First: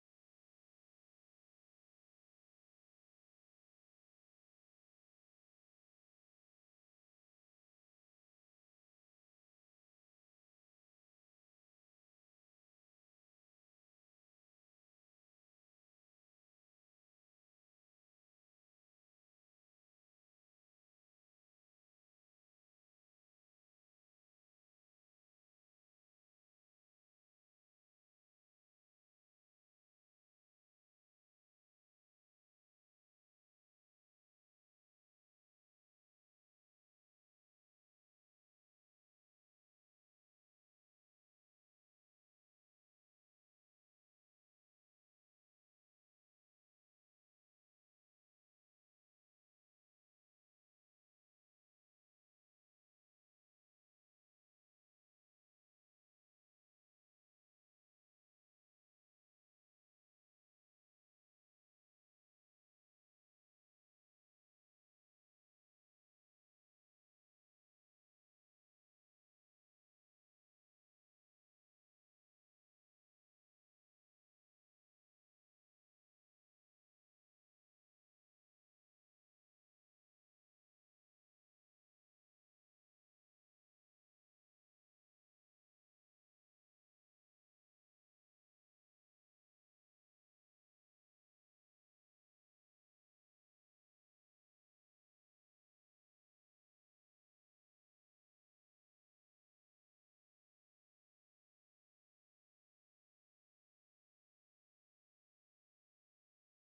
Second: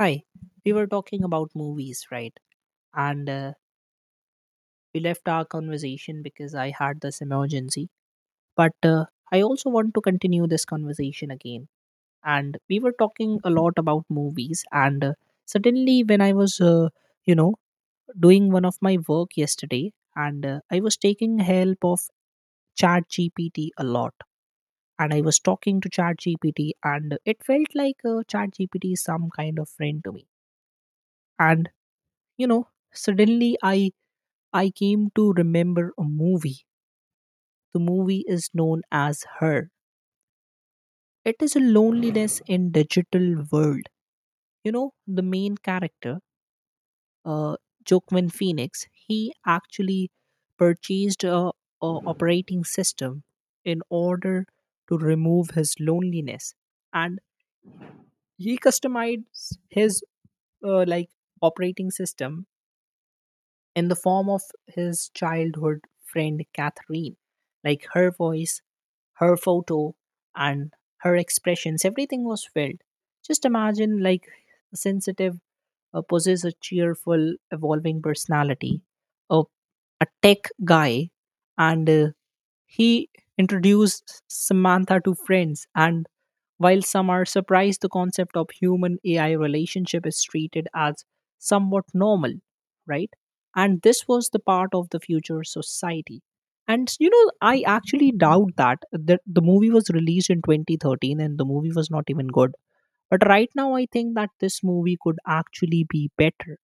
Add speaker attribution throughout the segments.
Speaker 1: Hi, we were talking about movies, right? And we left our conversation because I had this emergency. But I also want to continue this conversation again. And we were talking a lot about movies. And suddenly, when I was, you know, doing one of my work yesterday, and I was taking help of ChatGPT a lot. And I was talking to ChatGPT, and it felt like ChatGPT is some kind of friend to me. And you know suddenly i i came to remember a movie. The movie is known as Her. It is a loneliness in digital world. You know the main character, uh Joaquin Phoenix, he actually purchased a operating system in order to remove his loneliness. And he customized his uh, like operating system in the form of his childhood friend Catherine. Like her voice, her photo, and her expressions, everything was felt. Just imagine like a sensitive, possess a cheerful, evolving personality, a, a tech guy, and he introduced Samantha to friends, and while some are surprised, the concept of human AI relationship is treated as somewhat normal, right? And this was the part of the future society. And you know, I actually doubt that the movie was released in 2013 and the movie was not even good. But right now, I think that this movie could actually be better.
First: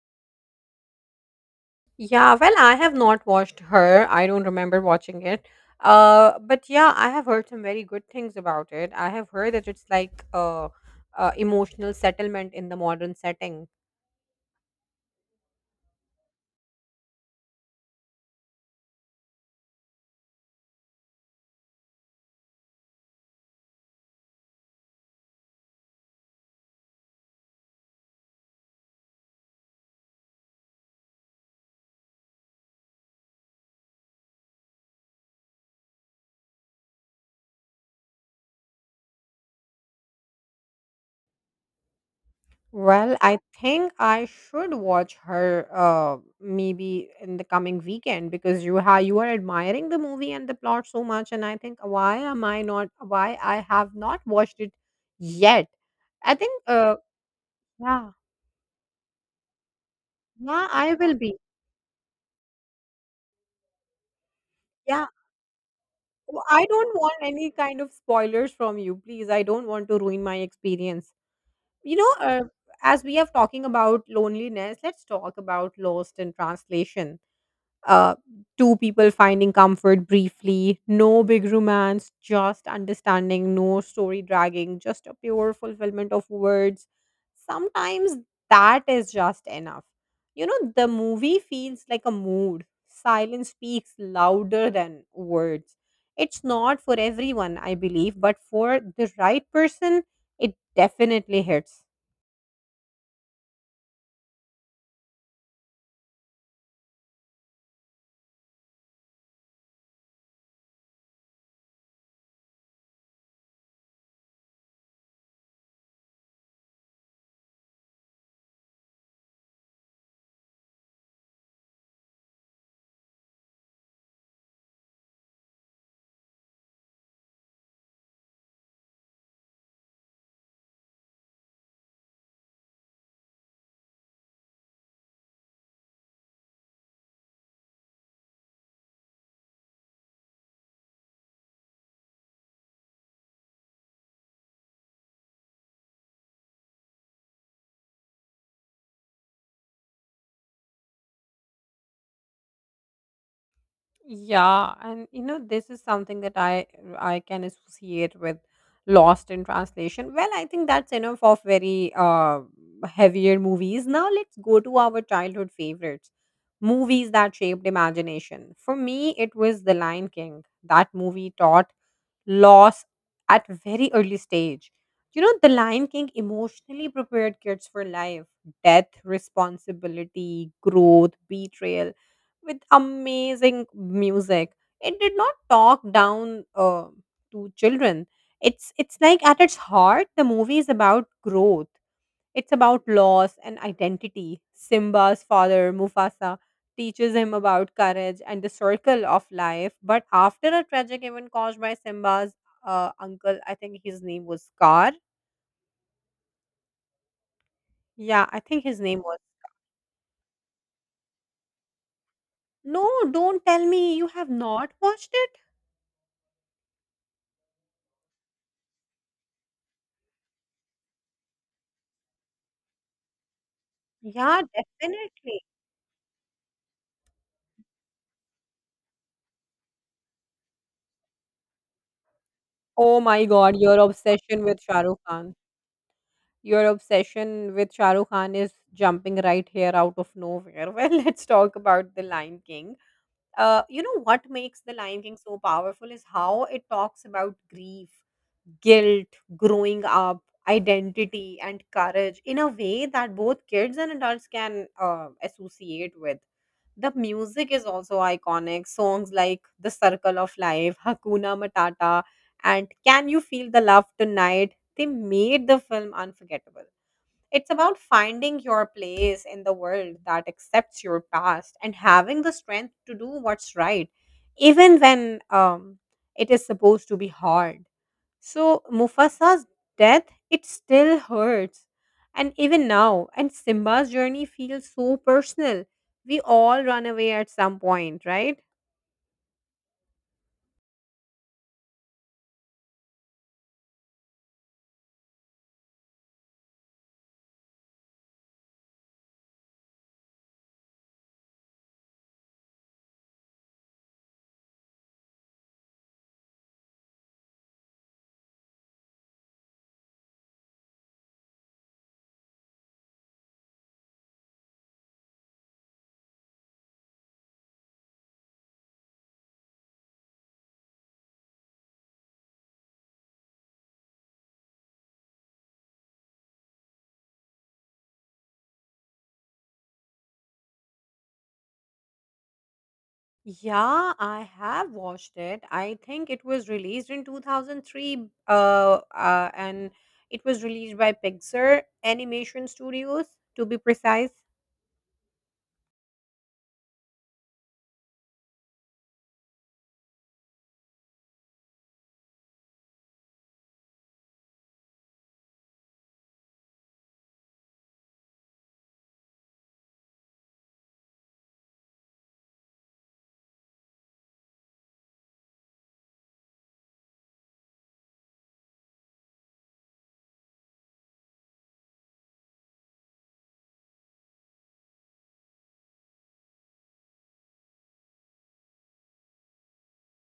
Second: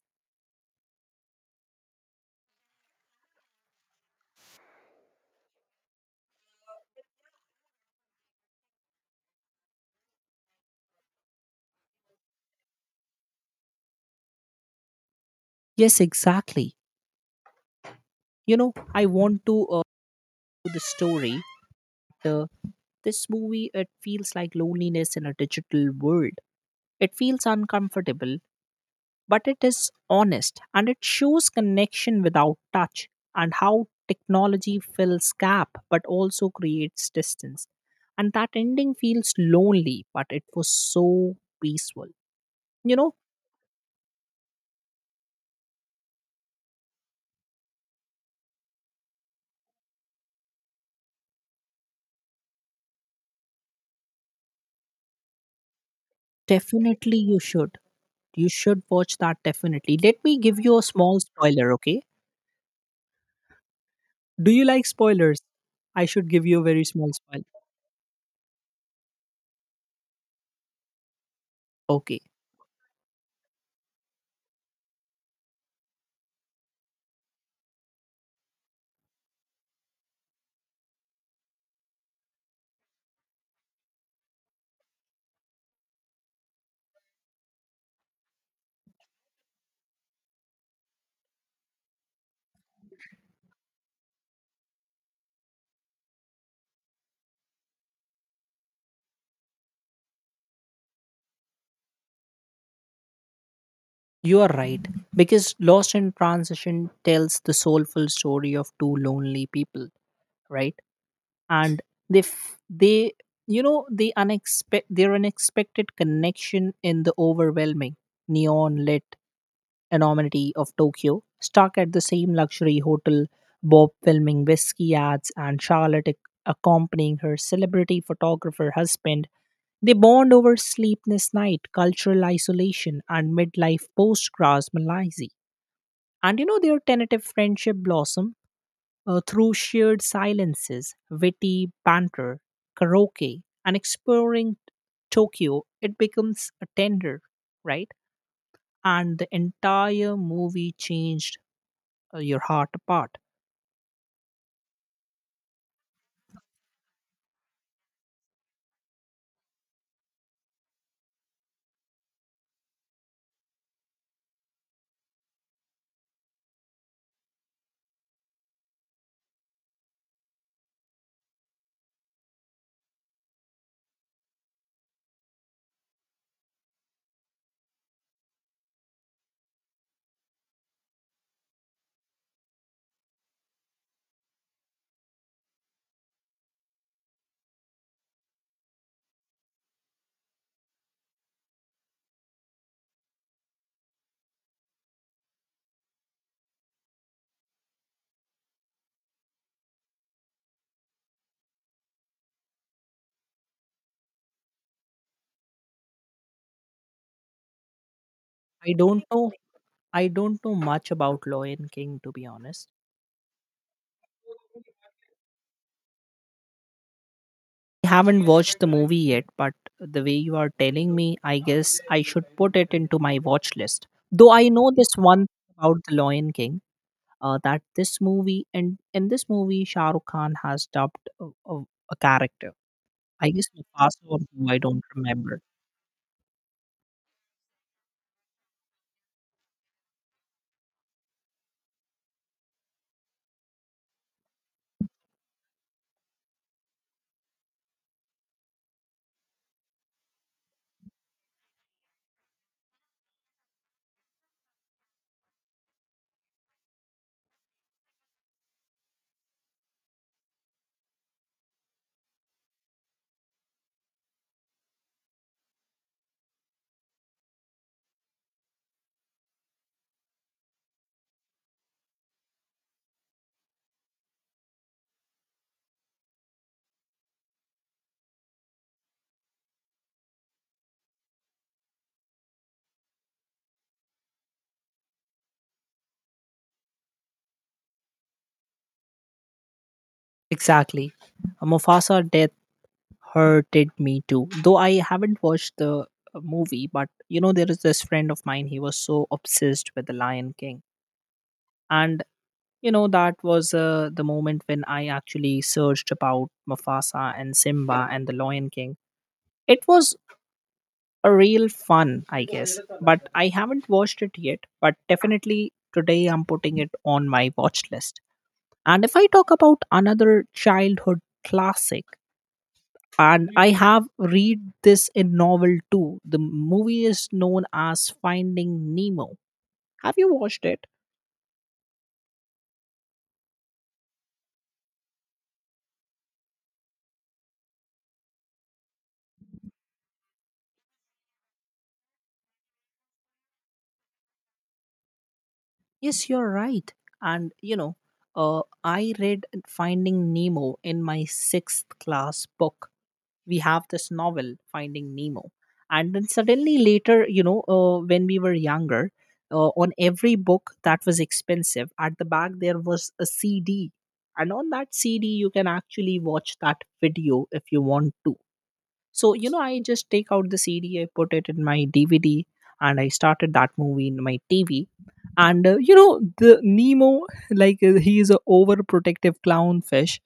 Speaker 2: Yeah, well, I have not watched her. I don't remember watching it. But yeah, I have heard some very good things about it. I have heard that it's like emotional settlement in the modern setting.
Speaker 1: Yes, exactly. You know, I want to do the story. The This movie, it feels like loneliness in a digital world. It feels uncomfortable, but it is honest and it shows connection without touch and how technology fills gap but also creates distance. And that ending feels lonely, but it was so peaceful. You know,
Speaker 2: Well, I think I should watch her maybe in the coming weekend because you are admiring the movie and the plot so much, and I think why I have not watched it yet? I think uh,
Speaker 1: definitely you should.
Speaker 2: yeah,
Speaker 1: You should watch that definitely. Let me give
Speaker 2: yeah,
Speaker 1: you a
Speaker 2: I will
Speaker 1: small
Speaker 2: be.
Speaker 1: spoiler, okay? Do you like
Speaker 2: Yeah.
Speaker 1: spoilers? I should give
Speaker 2: I
Speaker 1: you a
Speaker 2: I
Speaker 1: very
Speaker 2: don't
Speaker 1: small
Speaker 2: want
Speaker 1: spoiler.
Speaker 2: any kind of spoilers from you, please. I don't want to ruin my experience. You know,
Speaker 1: Okay.
Speaker 2: uh, as we are talking about loneliness, let's talk about Lost in Translation, uh, two people finding comfort briefly, no big romance, just understanding, no story dragging, just a pure fulfillment of words. Sometimes that is just enough. You know, the movie feels like a mood. Silence speaks louder than words. It's not for everyone, I believe, but for the right person, it definitely hits.
Speaker 1: You are right, because Lost in Transition tells the soulful story of two lonely people, right? And they, f- they, you know, the their unexpected connection in the overwhelming neon lit anonymity of Tokyo, stuck at the same luxury hotel, Bob filming whiskey ads, and Charlotte accompanying her celebrity photographer husband. They bond over sleepless night, cultural isolation, and midlife post-Gras malaise, and you know, their tentative friendship blossom through shared silences, witty banter, karaoke, and exploring Tokyo. It becomes a tender, right? And the entire movie changed, your heart apart.
Speaker 2: Yeah, and you know, this is something that I can associate with Lost in Translation. Well, I think that's enough of very heavier movies. Now let's go to our childhood favorites. Movies that shaped imagination. For me, it was The Lion King. That movie taught loss at very early stage. You know, The Lion King emotionally prepared kids for life, death, responsibility, growth, betrayal, with amazing music. It did not talk down to children. It's like at its heart, the movie is about growth. It's about loss and identity. Simba's father, Mufasa, teaches him about courage and the circle of life. But after a tragic event caused by Simba's uncle, I think his name was Scar. Yeah, I think
Speaker 1: I
Speaker 2: his name
Speaker 1: don't
Speaker 2: was.
Speaker 1: know. I don't know much about Lion King to be honest.
Speaker 2: No, don't tell me you have not watched it.
Speaker 1: I haven't watched the movie yet, but the way you are telling me, I guess I should put it into my watch list. Though
Speaker 2: Yeah,
Speaker 1: I know this one
Speaker 2: definitely.
Speaker 1: about the Lion King, that this movie, and in this movie Shah Rukh Khan has dubbed a character.
Speaker 2: Oh my
Speaker 1: I guess
Speaker 2: god, your
Speaker 1: Mufasa or
Speaker 2: obsession
Speaker 1: who, I
Speaker 2: with
Speaker 1: don't
Speaker 2: Shah Rukh Khan.
Speaker 1: remember
Speaker 2: Your obsession with Shah Rukh Khan is jumping right here out of nowhere. Well, let's talk about The Lion King. You know what makes the Lion King so powerful is how it talks about grief, guilt, growing up, identity, and courage in a way that both kids and adults can associate with. The music is also iconic. Songs like The Circle of Life, Hakuna Matata, and Can You Feel the Love Tonight, they made the film unforgettable. It's about finding your place in the world, that accepts your past and having the strength to do what's right, even when it is supposed to be hard. So Mufasa's death, it still hurts. And even now, and Simba's journey feels so personal. We all run away at some point, right?
Speaker 1: exactly. Mufasa death hurted me too, though I haven't watched the movie. But you know, there is this friend of mine. He was so obsessed with the Lion King, and you know that was the moment when I actually searched about Mufasa and Simba and the Lion King. It was a real fun, I guess. But I haven't watched it yet. But definitely today I'm putting it on my watch list. And if I talk about another childhood classic, and I have read this in novel too. The movie is known as Finding Nemo. Have you watched it?
Speaker 2: Yeah, I have watched it. I think it was released in 2003, and it was released by Pixar Animation Studios, to be precise.
Speaker 1: Yes, you're right. And you know, I read Finding Nemo in my sixth class book. We have this novel Finding Nemo, and then suddenly later, you know, when we were younger, on every book that was expensive, at the back there was a CD. And on that CD you can actually watch that video if you want to. So, you know, I just take out the CD, I put it in my DVD, and I started that movie in my TV. And, you know, the Nemo, like, he is a overprotective clownfish,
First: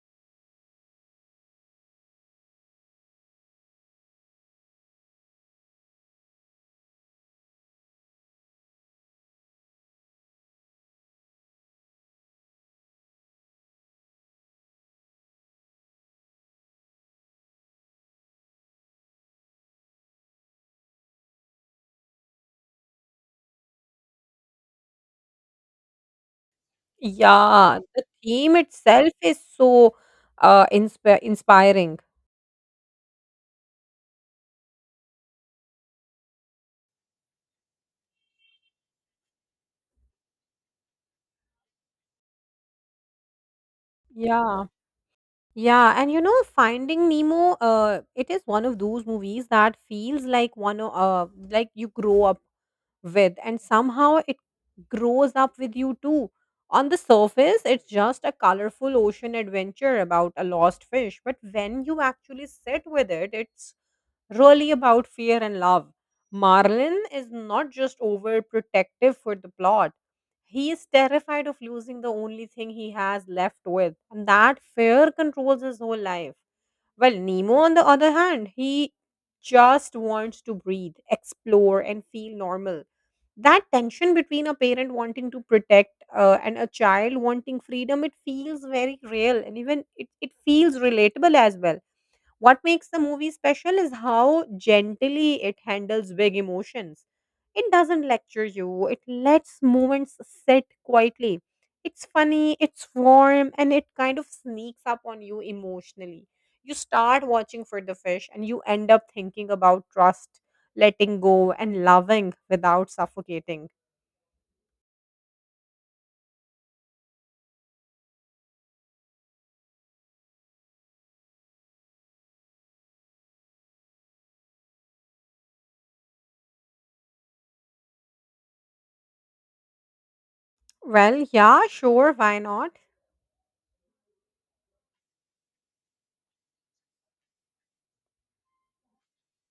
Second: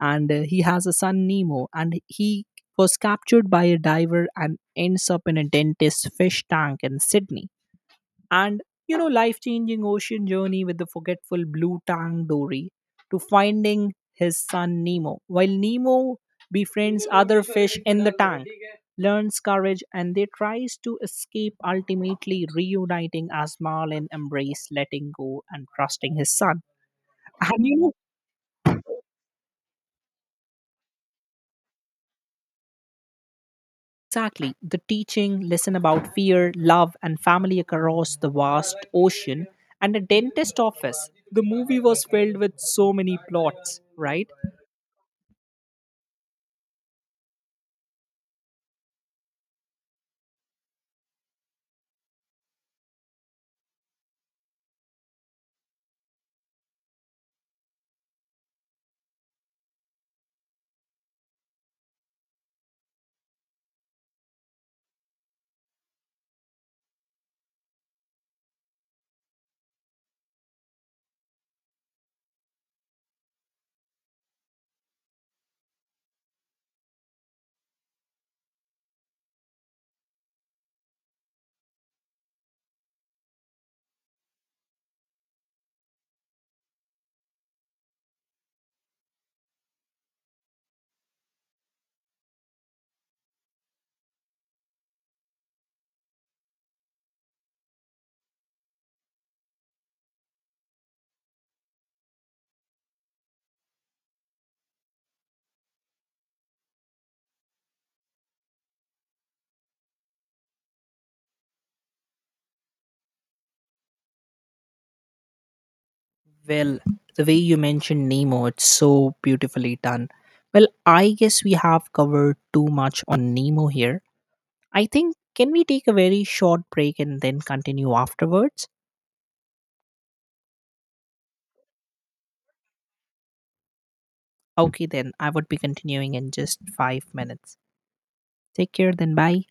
Speaker 1: and he has a son, Nemo, and he was captured by a diver and ends up in a dentist's fish tank in Sydney. And you know, life changing ocean journey with the forgetful blue tang Dory to finding his son Nemo, while Nemo befriends other fish in the tank, learns courage, and they tries to escape, ultimately reuniting as Marlin embrace letting go and trusting his son. And you
Speaker 2: Yeah,
Speaker 1: know,
Speaker 2: the theme itself is so inspiring.
Speaker 1: exactly the teaching lesson about fear, love, and family across the vast ocean and a dentist office. The movie was filled with so many plots, right?
Speaker 2: Yeah. Yeah, and you know, Finding Nemo, it is one of those movies that feels like like you grow up with and somehow it grows up with you too. On the surface, it's just a colorful ocean adventure about a lost fish, but when you actually sit with it, it's really about fear and love. Marlin is not just overprotective for the plot. He is terrified of losing the only thing he has left with, and that fear controls his whole life. Well, Nemo, on the other hand, he just wants to breathe, explore, and feel normal. That tension between a parent wanting to protect, and a child wanting freedom, it feels very real, and even it feels relatable as well. What makes the movie special is how gently it handles big emotions. It doesn't lecture you, it lets moments sit quietly. It's funny, it's warm, and it kind of sneaks up on you emotionally. You start watching for the fish and you end up thinking about trust, letting go, and loving without suffocating.
Speaker 1: Well, the way you mentioned Nemo, it's so beautifully done. Well, I guess we have covered too much on Nemo here. I think, can we take a very short break and then continue afterwards?
Speaker 2: Well, yeah, sure, why not?
Speaker 1: Okay, then I would be continuing in just 5 minutes. Take care, then bye.